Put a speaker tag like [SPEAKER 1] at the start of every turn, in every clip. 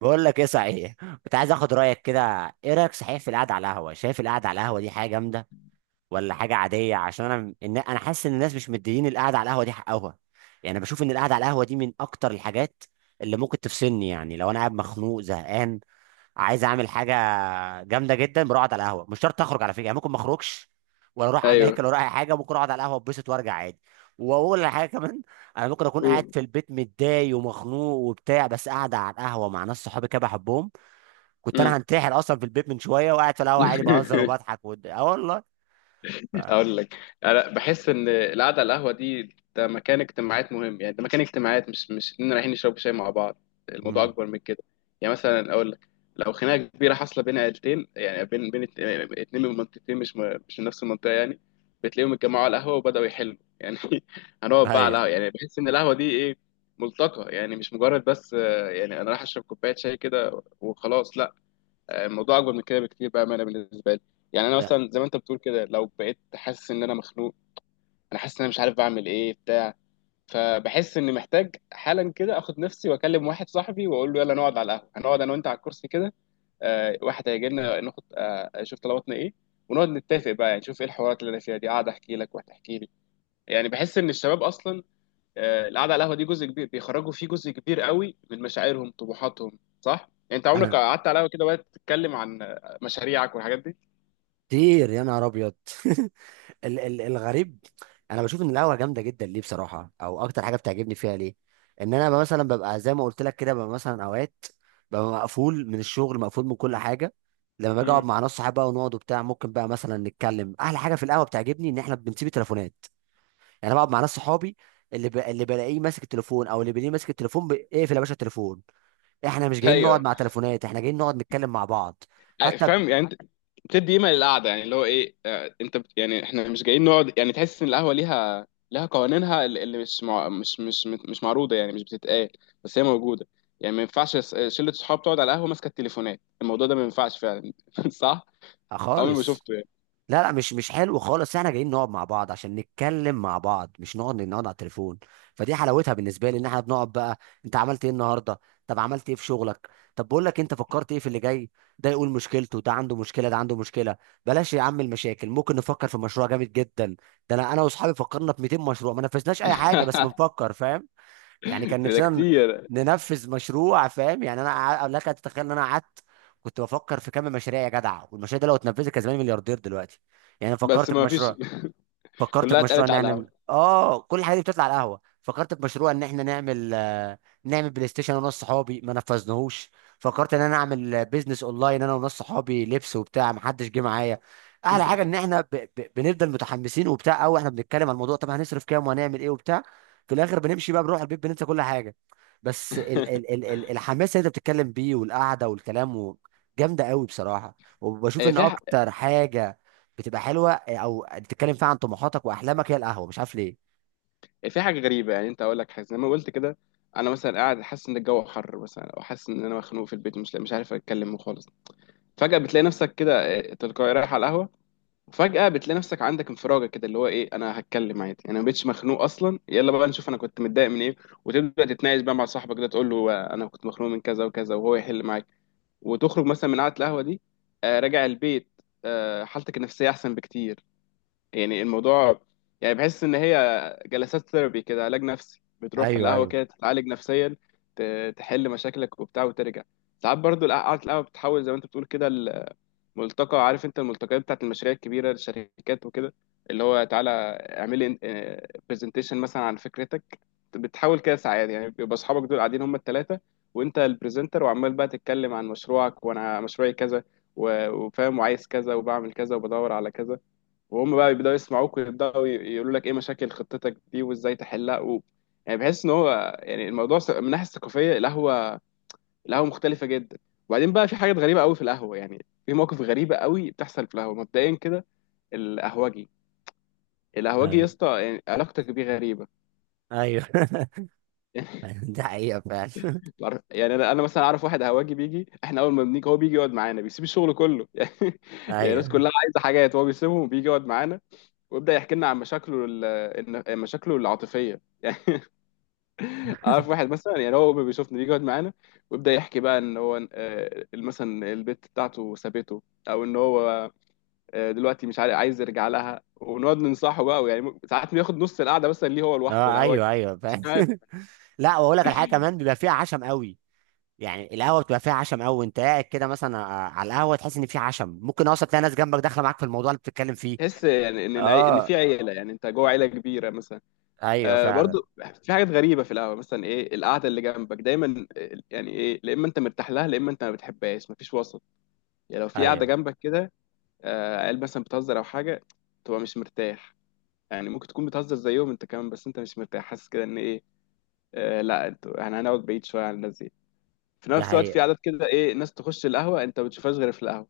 [SPEAKER 1] بقول لك ايه صحيح. كنت عايز اخد رايك كده. ايه رايك صحيح في القعده على القهوه؟ شايف القعده على القهوه دي حاجه جامده ولا حاجه عاديه؟ عشان انا انا حاسس ان الناس مش مديين القعده على القهوه دي حقها. يعني أنا بشوف ان القعده على القهوه دي من اكتر الحاجات اللي ممكن تفصلني. يعني لو انا قاعد مخنوق زهقان عايز اعمل حاجه جامده جدا، بروح اقعد على القهوه. مش شرط اخرج على فكره، يعني ممكن ما اخرجش ولا اروح
[SPEAKER 2] ايوه،
[SPEAKER 1] اماكن ولا اي حاجه، ممكن اقعد على القهوه اتبسط وارجع عادي. واقول على حاجه كمان، انا ممكن اكون قاعد
[SPEAKER 2] قول.
[SPEAKER 1] في البيت متضايق ومخنوق وبتاع، بس قاعد على القهوه مع ناس صحابي كده بحبهم. كنت
[SPEAKER 2] مم.
[SPEAKER 1] انا هنتحر اصلا في البيت من شويه، وقاعد في القهوه عادي بهزر وبضحك اه والله. ف،
[SPEAKER 2] اقول لك، انا بحس ان القعده على القهوه دي ده مكان اجتماعات مهم. يعني ده مكان اجتماعات، مش اننا رايحين نشرب شاي مع بعض. الموضوع
[SPEAKER 1] امم،
[SPEAKER 2] اكبر من كده. يعني مثلا اقول لك، لو خناقه كبيره حاصله بين عيلتين، يعني بين اتنين من منطقتين، مش من نفس المنطقه يعني. بتلاقيهم اتجمعوا على القهوه وبداوا يحلوا يعني. هنقعد بقى على
[SPEAKER 1] ايوه،
[SPEAKER 2] القهوه. يعني بحس ان القهوه دي ايه؟ ملتقى. يعني مش مجرد بس يعني انا رايح اشرب كوبايه شاي كده وخلاص، لا. الموضوع اكبر من كده بكتير بقى، انا بالنسبه لي. يعني انا
[SPEAKER 1] لا،
[SPEAKER 2] مثلا زي ما انت بتقول كده، لو بقيت حاسس ان انا مخنوق، انا حاسس ان انا مش عارف بعمل ايه بتاع. فبحس اني محتاج حالا كده اخد نفسي واكلم واحد صاحبي واقول له يلا نقعد على القهوه. هنقعد انا وانت على الكرسي كده، واحد هيجي لنا ناخد اشوف طلباتنا ايه، ونقعد نتفق بقى. يعني نشوف ايه الحوارات اللي انا فيها دي، قاعد احكي لك وهتحكي لي. يعني بحس ان الشباب اصلا القعده على القهوه دي جزء كبير بيخرجوا فيه جزء كبير قوي من مشاعرهم، طموحاتهم، صح؟ يعني انت عمرك
[SPEAKER 1] انا
[SPEAKER 2] قعدت على القهوه كده وقت تتكلم عن مشاريعك والحاجات دي؟
[SPEAKER 1] كتير يا نهار ابيض. الغريب، انا بشوف ان القهوه جامده جدا ليه بصراحه. او اكتر حاجه بتعجبني فيها ليه ان انا بقى مثلا ببقى زي ما قلت لك كده، ببقى مثلا اوقات مقفول من الشغل مقفول من كل حاجه. لما باجي اقعد
[SPEAKER 2] امم.
[SPEAKER 1] مع ناس صحابي بقى ونقعد وبتاع، ممكن بقى مثلا نتكلم. احلى حاجه في القهوه بتعجبني ان احنا بنسيب التليفونات. يعني انا بقعد مع ناس صحابي، اللي بلاقيه ماسك التليفون، او اللي بلاقيه ماسك التليفون اقفل يا باشا التليفون، احنا مش جايين نقعد
[SPEAKER 2] ايوه.
[SPEAKER 1] مع تليفونات، احنا جايين نقعد نتكلم مع بعض. حتى
[SPEAKER 2] فاهم يعني انت بتدي قيمه للقعده. يعني اللي هو ايه انت بت... يعني احنا مش جايين نقعد. يعني تحس ان القهوه لها قوانينها، اللي مش مع... مش مش مش معروضه يعني مش بتتقال، بس هي موجوده. يعني ما ينفعش شله صحاب تقعد على القهوه ماسكه التليفونات. الموضوع ده ما ينفعش فعلا. صح؟
[SPEAKER 1] آه
[SPEAKER 2] عمري ما
[SPEAKER 1] خالص.
[SPEAKER 2] شفته يعني.
[SPEAKER 1] لا لا، مش حلو خالص، احنا جايين نقعد مع بعض عشان نتكلم مع بعض، مش نقعد على التليفون. فدي حلاوتها بالنسبه لي، ان احنا بنقعد بقى: انت عملت ايه النهارده؟ طب عملت ايه في شغلك؟ طب بقول لك، انت فكرت ايه في اللي جاي؟ ده يقول مشكلته، ده عنده مشكله، ده عنده مشكله. بلاش يا عم المشاكل، ممكن نفكر في مشروع جامد جدا. ده انا واصحابي فكرنا في 200 مشروع ما نفذناش اي حاجه، بس بنفكر فاهم؟ يعني كان
[SPEAKER 2] ده
[SPEAKER 1] نفسنا
[SPEAKER 2] كتير.
[SPEAKER 1] ننفذ مشروع، فاهم يعني انا لك ان تتخيل ان انا قعدت كنت بفكر في كم مشاريع يا جدع. والمشاريع دي لو اتنفذت كان زماني ملياردير دلوقتي. يعني أنا
[SPEAKER 2] بس
[SPEAKER 1] فكرت
[SPEAKER 2] ما فيش.
[SPEAKER 1] بمشروع، فكرت في
[SPEAKER 2] كلها
[SPEAKER 1] مشروع
[SPEAKER 2] اتقالت على
[SPEAKER 1] نعمل
[SPEAKER 2] القهوة.
[SPEAKER 1] اه كل الحاجات دي بتطلع على القهوه. فكرت في مشروع ان احنا نعمل، نعمل بلاي ستيشن انا وناس صحابي ما نفذناهوش. فكرت ان انا اعمل بيزنس اونلاين انا وناس صحابي لبس وبتاع، ما حدش جه معايا. احلى حاجه ان احنا بنفضل متحمسين وبتاع، او احنا بنتكلم على الموضوع طب هنصرف كام وهنعمل ايه وبتاع. في الاخر بنمشي بقى بنروح البيت بننسى كل حاجه. بس الحماس اللي انت بتتكلم بيه والقعده والكلام جامده قوي بصراحه. وبشوف
[SPEAKER 2] آه،
[SPEAKER 1] ان
[SPEAKER 2] في ح-
[SPEAKER 1] اكتر حاجه بتبقى حلوه، او بتتكلم فيها عن طموحاتك واحلامك، هي القهوه، مش عارف ليه.
[SPEAKER 2] في حاجة غريبة، يعني انت اقول لك حاجة زي ما قلت كده. انا مثلا قاعد حاسس ان الجو حر مثلا، او حاسس ان انا مخنوق في البيت، مش عارف اتكلم خالص. فجأة بتلاقي نفسك كده تلقائي رايح على القهوة. وفجأة بتلاقي نفسك عندك انفراجة كده، اللي هو ايه انا هتكلم عادي، انا ما بقتش مخنوق اصلا، يلا بقى نشوف انا كنت متضايق من ايه. وتبدأ تتناقش بقى مع صاحبك ده، تقول له انا كنت مخنوق من كذا وكذا، وهو يحل معاك. وتخرج مثلا من قعدة القهوة دي راجع البيت، حالتك النفسية احسن بكتير. يعني الموضوع، يعني بحس ان هي جلسات ثيرابي كده، علاج نفسي. بتروح
[SPEAKER 1] ايوه،
[SPEAKER 2] القهوه
[SPEAKER 1] ايوه،
[SPEAKER 2] كده تتعالج نفسيا، تحل مشاكلك وبتاع وترجع. ساعات برضو قعدة القهوه بتحول زي ما انت بتقول كده، الملتقى. عارف انت الملتقيات بتاعت المشاريع الكبيره، الشركات وكده، اللي هو تعالى اعمل لي برزنتيشن مثلا عن فكرتك. بتحاول كده ساعات. يعني بيبقى اصحابك دول قاعدين هم الثلاثه، وانت البرزنتر، وعمال بقى تتكلم عن مشروعك وانا مشروعي كذا، و- وفاهم وعايز كذا وبعمل كذا وبدور على كذا، وهم بقى يبداوا يسمعوك ويبداوا يقولوا لك ايه مشاكل خطتك دي وازاي تحلها و... يعني بحس ان هو يعني الموضوع من الناحيه الثقافيه، القهوه، القهوه مختلفه جدا. وبعدين بقى في حاجات غريبه قوي في القهوه، يعني في مواقف غريبه قوي بتحصل في القهوه. مبدئيا كده، القهوجي، القهوجي يا
[SPEAKER 1] ايوه،
[SPEAKER 2] اسطى، يعني علاقتك بيه غريبه.
[SPEAKER 1] ايوه.
[SPEAKER 2] يعني
[SPEAKER 1] دي حقيقه فعلا.
[SPEAKER 2] يعني انا مثلا اعرف واحد قهوجي بيجي، احنا اول ما بنيجي هو بيجي يقعد معانا، بيسيب الشغل كله. يعني، يعني الناس
[SPEAKER 1] ايوه،
[SPEAKER 2] كلها عايزه حاجات، هو بيسيبهم وبيجي يقعد معانا، ويبدا يحكي لنا عن مشاكله مشاكله العاطفيه. عارف واحد مثلا، يعني هو بيشوفني بيجي يقعد معانا، ويبدا يحكي بقى ان هو مثلا البت بتاعته سابته، او ان هو دلوقتي مش عارف عايز يرجع لها. ونقعد ننصحه بقى، ويعني ساعات بياخد نص القعده مثلا ليه هو لوحده،
[SPEAKER 1] اه،
[SPEAKER 2] لا هو
[SPEAKER 1] ايوه، ايوه
[SPEAKER 2] مش
[SPEAKER 1] فاهم.
[SPEAKER 2] عارف.
[SPEAKER 1] لا، واقول لك على حاجه كمان، بيبقى فيها عشم قوي. يعني القهوه بتبقى فيها عشم قوي، وانت قاعد كده مثلا على القهوه تحس ان في عشم، ممكن اصلا تلاقي ناس جنبك داخله معاك في الموضوع اللي بتتكلم فيه.
[SPEAKER 2] تحس يعني ان ان
[SPEAKER 1] اه،
[SPEAKER 2] في عيله، يعني انت جوه عيله كبيره مثلا.
[SPEAKER 1] ايوه فعلا.
[SPEAKER 2] برضو في حاجات غريبه في القهوه. مثلا ايه القعده اللي جنبك دايما يعني ايه، لا اما انت مرتاح لها، لا اما انت ما بتحبهاش، مفيش وسط. يعني لو في قعده
[SPEAKER 1] ايوه
[SPEAKER 2] جنبك كده عيال مثلا بتهزر او حاجه، تبقى مش مرتاح. يعني ممكن تكون بتهزر زيهم انت كمان، بس انت مش مرتاح، حاسس كده ان ايه، لا انتوا، احنا هنقعد بعيد شويه عن الناس دي. في
[SPEAKER 1] دي
[SPEAKER 2] نفس الوقت
[SPEAKER 1] حقيقة.
[SPEAKER 2] في عادات كده، ايه ناس تخش القهوه انت ما بتشوفهاش غير في القهوه،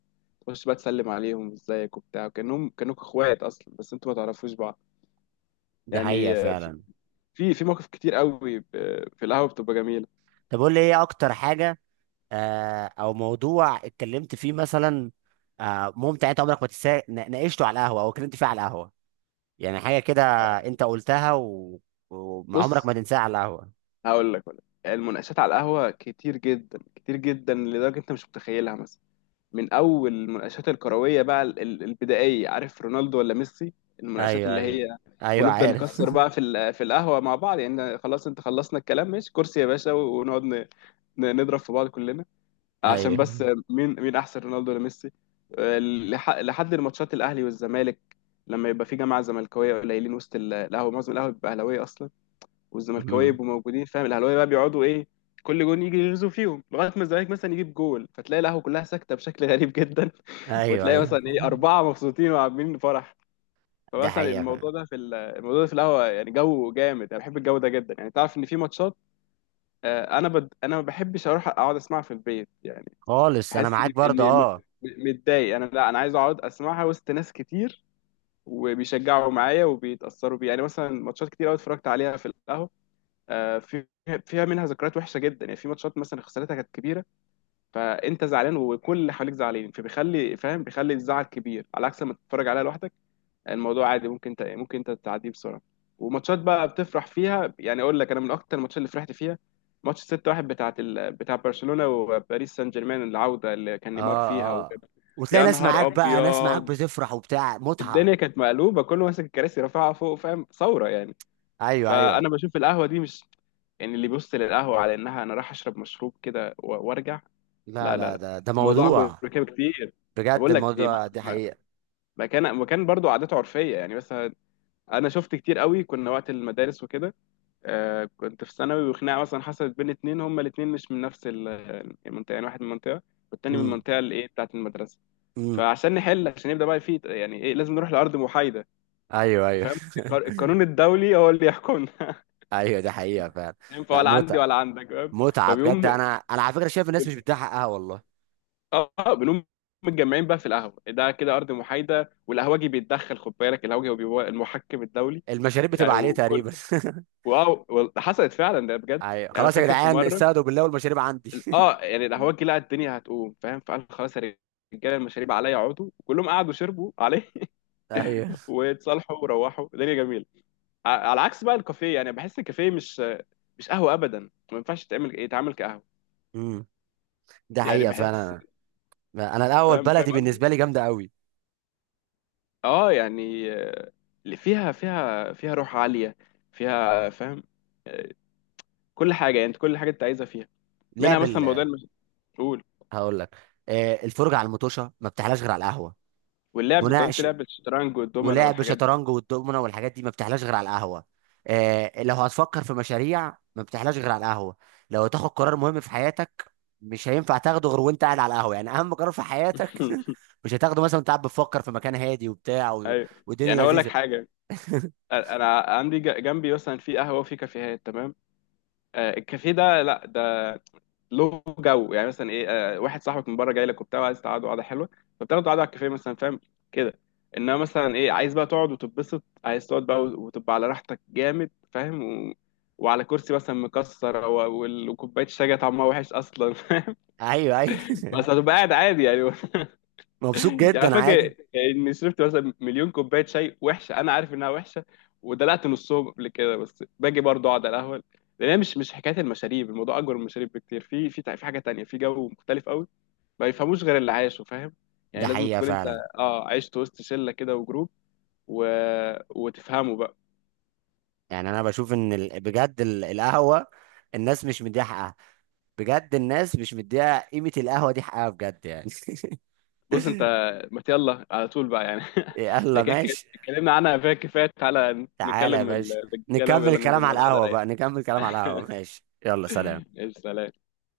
[SPEAKER 2] تخش بقى تسلم عليهم ازيك وبتاع، كانهم كانوك اخوات اصلا بس انتوا ما تعرفوش بعض.
[SPEAKER 1] دي حقيقة
[SPEAKER 2] يعني آه،
[SPEAKER 1] فعلا.
[SPEAKER 2] في في مواقف كتير قوي في القهوه بتبقى جميله.
[SPEAKER 1] طب قول لي ايه اكتر حاجه، او موضوع اتكلمت فيه مثلا، ممتع، انت عمرك ما تنساه ناقشته على القهوه او اتكلمت فيه على القهوه. يعني حاجه كده انت قلتها وعمرك
[SPEAKER 2] بص
[SPEAKER 1] ما تنساها على القهوه.
[SPEAKER 2] هقول لك ولا؟ المناقشات على القهوه كتير جدا، كتير جدا، لدرجه انت مش متخيلها. مثلا، من اول المناقشات الكرويه بقى البدائيه، عارف، رونالدو ولا ميسي. المناقشات
[SPEAKER 1] ايوه،
[SPEAKER 2] اللي
[SPEAKER 1] ايوه،
[SPEAKER 2] هي،
[SPEAKER 1] ايوه
[SPEAKER 2] ونفضل
[SPEAKER 1] عارف.
[SPEAKER 2] نكسر بقى في في القهوه مع بعض. يعني خلاص انت خلصنا الكلام، ماشي كرسي يا باشا، ونقعد نضرب في بعض كلنا عشان
[SPEAKER 1] ايوه.
[SPEAKER 2] بس مين، مين احسن، رونالدو ولا ميسي؟ لحد الماتشات الاهلي والزمالك، لما يبقى في جماعه زملكاويه قليلين وسط القهوه، معظم القهوه بتبقى اهلاويه اصلا، والزملكاويه
[SPEAKER 1] مم.
[SPEAKER 2] يبقوا موجودين. فاهم؟ الاهلاويه بقى بيقعدوا ايه؟ كل جون يجي يغزوا فيهم، لغايه ما الزمالك مثلا يجيب جول، فتلاقي القهوه كلها ساكته بشكل غريب جدا.
[SPEAKER 1] ايوه،
[SPEAKER 2] وتلاقي
[SPEAKER 1] ايوه،
[SPEAKER 2] مثلا ايه اربعه مبسوطين وعاملين فرح.
[SPEAKER 1] ده
[SPEAKER 2] فمثلا
[SPEAKER 1] حقيقه فعلا.
[SPEAKER 2] الموضوع ده في الموضوع ده في القهوه يعني جو جامد، انا بحب الجو ده جدا. يعني تعرف ان في ماتشات انا ما بحبش اروح اقعد اسمعها في البيت. يعني
[SPEAKER 1] خالص انا
[SPEAKER 2] بحس
[SPEAKER 1] معاك
[SPEAKER 2] ان
[SPEAKER 1] برضه
[SPEAKER 2] اني
[SPEAKER 1] اه.
[SPEAKER 2] متضايق. انا لا، انا عايز اقعد اسمعها وسط ناس كتير، وبيشجعوا معايا وبيتاثروا بيها. يعني مثلا ماتشات كتير قوي اتفرجت عليها في القهوه، آه، في فيها، منها ذكريات وحشه جدا. يعني في ماتشات مثلا خسارتها كانت كبيره، فانت زعلان وكل اللي حواليك زعلانين، فبيخلي، فاهم، بيخلي الزعل كبير، على عكس لما تتفرج عليها لوحدك الموضوع عادي، ممكن انت تعديه بسرعه. وماتشات بقى بتفرح فيها. يعني اقول لك، انا من اكتر الماتشات اللي فرحت فيها، ماتش 6-1 بتاعت بتاع برشلونه وباريس سان جيرمان، العوده اللي كان نيمار
[SPEAKER 1] اه،
[SPEAKER 2] فيها
[SPEAKER 1] اه،
[SPEAKER 2] وجاب.
[SPEAKER 1] وتلاقي
[SPEAKER 2] يا
[SPEAKER 1] ناس معاك
[SPEAKER 2] نهار
[SPEAKER 1] بقى، ناس معاك
[SPEAKER 2] ابيض.
[SPEAKER 1] بتفرح وبتاع، متعه.
[SPEAKER 2] الدنيا كانت مقلوبه، كله ماسك الكراسي رافعها فوق، فاهم؟ ثوره يعني.
[SPEAKER 1] ايوه،
[SPEAKER 2] فانا
[SPEAKER 1] ايوه.
[SPEAKER 2] بشوف القهوه دي مش، يعني اللي بيبص للقهوه على انها انا رايح اشرب مشروب كده وارجع،
[SPEAKER 1] لا
[SPEAKER 2] لا لا
[SPEAKER 1] لا،
[SPEAKER 2] لا،
[SPEAKER 1] ده ده
[SPEAKER 2] الموضوع اكبر
[SPEAKER 1] موضوع،
[SPEAKER 2] من كده بكتير.
[SPEAKER 1] بجد
[SPEAKER 2] بقول لك، دي
[SPEAKER 1] الموضوع دي
[SPEAKER 2] مك-
[SPEAKER 1] حقيقه.
[SPEAKER 2] مكان مكان برضو عاداته عرفيه. يعني مثلا انا شفت كتير قوي كنا وقت المدارس وكده، آه كنت في ثانوي، وخناقه مثلا حصلت بين اتنين، هما الاتنين مش من نفس المنطقه، يعني واحد من المنطقه والتاني من
[SPEAKER 1] امم.
[SPEAKER 2] المنطقه الايه بتاعت المدرسه.
[SPEAKER 1] امم.
[SPEAKER 2] فعشان نحل، عشان يبدا بقى في يعني ايه، لازم نروح لارض محايده.
[SPEAKER 1] ايوه، ايوه.
[SPEAKER 2] فاهم؟ القانون الدولي هو اللي يحكمنا،
[SPEAKER 1] ايوه، دي حقيقه فعلا.
[SPEAKER 2] ينفع
[SPEAKER 1] لا
[SPEAKER 2] ولا عندي
[SPEAKER 1] متعه،
[SPEAKER 2] ولا عندك، فاهم؟
[SPEAKER 1] متعه بجد.
[SPEAKER 2] فبيقوم
[SPEAKER 1] انا على فكره شايف الناس
[SPEAKER 2] بن-
[SPEAKER 1] مش بتديها حقها والله.
[SPEAKER 2] اه بنقوم متجمعين بقى في القهوه. ده كده ارض محايده. والقهوجي بيتدخل، خد بالك، القهوجي هو بيبقى المحكم الدولي،
[SPEAKER 1] المشاريب
[SPEAKER 2] يعني.
[SPEAKER 1] بتبقى عليه
[SPEAKER 2] وكل،
[SPEAKER 1] تقريبا.
[SPEAKER 2] واو حصلت فعلا ده، بجد.
[SPEAKER 1] ايوه،
[SPEAKER 2] يعني انا
[SPEAKER 1] خلاص يا
[SPEAKER 2] فاكر في
[SPEAKER 1] جدعان
[SPEAKER 2] مره،
[SPEAKER 1] استهدوا بالله والمشاريب عندي.
[SPEAKER 2] اه، يعني القهوجي لقى الدنيا هتقوم، فاهم، فقال خلاص يا رجاله، المشاريب عليا، اقعدوا. كلهم قعدوا شربوا عليه.
[SPEAKER 1] ايوه.
[SPEAKER 2] واتصالحوا وروحوا، الدنيا جميله. على عكس بقى الكافيه، يعني بحس الكافيه مش قهوه ابدا، ما ينفعش تعمل يتعامل كقهوه.
[SPEAKER 1] امم. ده
[SPEAKER 2] يعني
[SPEAKER 1] حقيقه
[SPEAKER 2] بحس،
[SPEAKER 1] فعلا. أنا الاول
[SPEAKER 2] فاهم،
[SPEAKER 1] بلدي
[SPEAKER 2] فاهم،
[SPEAKER 1] بالنسبه لي جامده قوي.
[SPEAKER 2] اه يعني اللي فيها روح عالية، فيها، فاهم. آه، كل حاجة، يعني انت كل حاجة انت عايزها فيها. منها
[SPEAKER 1] لعب
[SPEAKER 2] مثلا موضوع المسؤول،
[SPEAKER 1] هقول لك، الفرجه على المطوشه ما بتحلاش غير على القهوه.
[SPEAKER 2] واللعب، انت قلت
[SPEAKER 1] مناقش
[SPEAKER 2] لعب الشطرنج والدومنة
[SPEAKER 1] ولعب
[SPEAKER 2] والحاجات دي.
[SPEAKER 1] شطرنج والدومنه والحاجات دي ما بتحلاش غير على القهوه. آه لو هتفكر في مشاريع ما بتحلاش غير على القهوه. لو هتاخد قرار مهم في حياتك مش هينفع تاخده غير وانت قاعد على القهوه، يعني اهم قرار في حياتك. مش هتاخده مثلا وانت قاعد بتفكر في مكان هادي وبتاع
[SPEAKER 2] ايوه.
[SPEAKER 1] والدنيا
[SPEAKER 2] يعني هقول لك
[SPEAKER 1] لذيذه.
[SPEAKER 2] حاجة، انا عندي جنبي مثلا في قهوة وفي كافيهات تمام. الكافيه ده، لا ده له جو. يعني مثلا ايه، آه واحد صاحبك من بره جاي لك وبتاع، وعايز تقعدوا قعده حلوه، فبتاخدوا قعده على الكافيه مثلا، فاهم كده. انما مثلا ايه عايز بقى تقعد وتتبسط، عايز تقعد بقى وتبقى على راحتك جامد، فاهم، و... وعلى كرسي مثلا مكسر و... وكوبايه الشاي جاية طعمها وحش اصلا.
[SPEAKER 1] ايوه، ايوه،
[SPEAKER 2] بس هتبقى قاعد عادي يعني.
[SPEAKER 1] مبسوط
[SPEAKER 2] يعني
[SPEAKER 1] جدا عادي.
[SPEAKER 2] فاكر اني شربت مثلا مليون كوبايه شاي وحشه، انا عارف انها وحشه، ودلقت نصهم قبل كده، بس باجي برضه اقعد على القهوه، لان هي مش، مش حكايه المشاريب، الموضوع اكبر من المشاريب بكتير. في في حاجه تانية، في جو مختلف قوي ما يفهموش غير اللي عايشه، فاهم. يعني
[SPEAKER 1] ده
[SPEAKER 2] لازم
[SPEAKER 1] حقيقه
[SPEAKER 2] تكون انت
[SPEAKER 1] فعلا.
[SPEAKER 2] اه عشت وسط شله كده وجروب و... وتفهمه بقى.
[SPEAKER 1] يعني انا بشوف ان بجد القهوه الناس مش مديها حقها، بجد الناس مش مديها قيمه، القهوه دي حقها بجد يعني.
[SPEAKER 2] بص انت، ما يلا على طول بقى يعني. احنا
[SPEAKER 1] يلا
[SPEAKER 2] كده كده
[SPEAKER 1] ماشي،
[SPEAKER 2] اتكلمنا عنها فيها كفايه، تعالى
[SPEAKER 1] تعالى يا
[SPEAKER 2] نتكلم
[SPEAKER 1] باشا
[SPEAKER 2] الرجاله
[SPEAKER 1] نكمل
[SPEAKER 2] ويلا ننزل
[SPEAKER 1] الكلام على
[SPEAKER 2] نقعد قعده
[SPEAKER 1] القهوة
[SPEAKER 2] رايقه.
[SPEAKER 1] بقى، نكمل الكلام على القهوة، ماشي، يلا سلام.
[SPEAKER 2] ايش، سلام.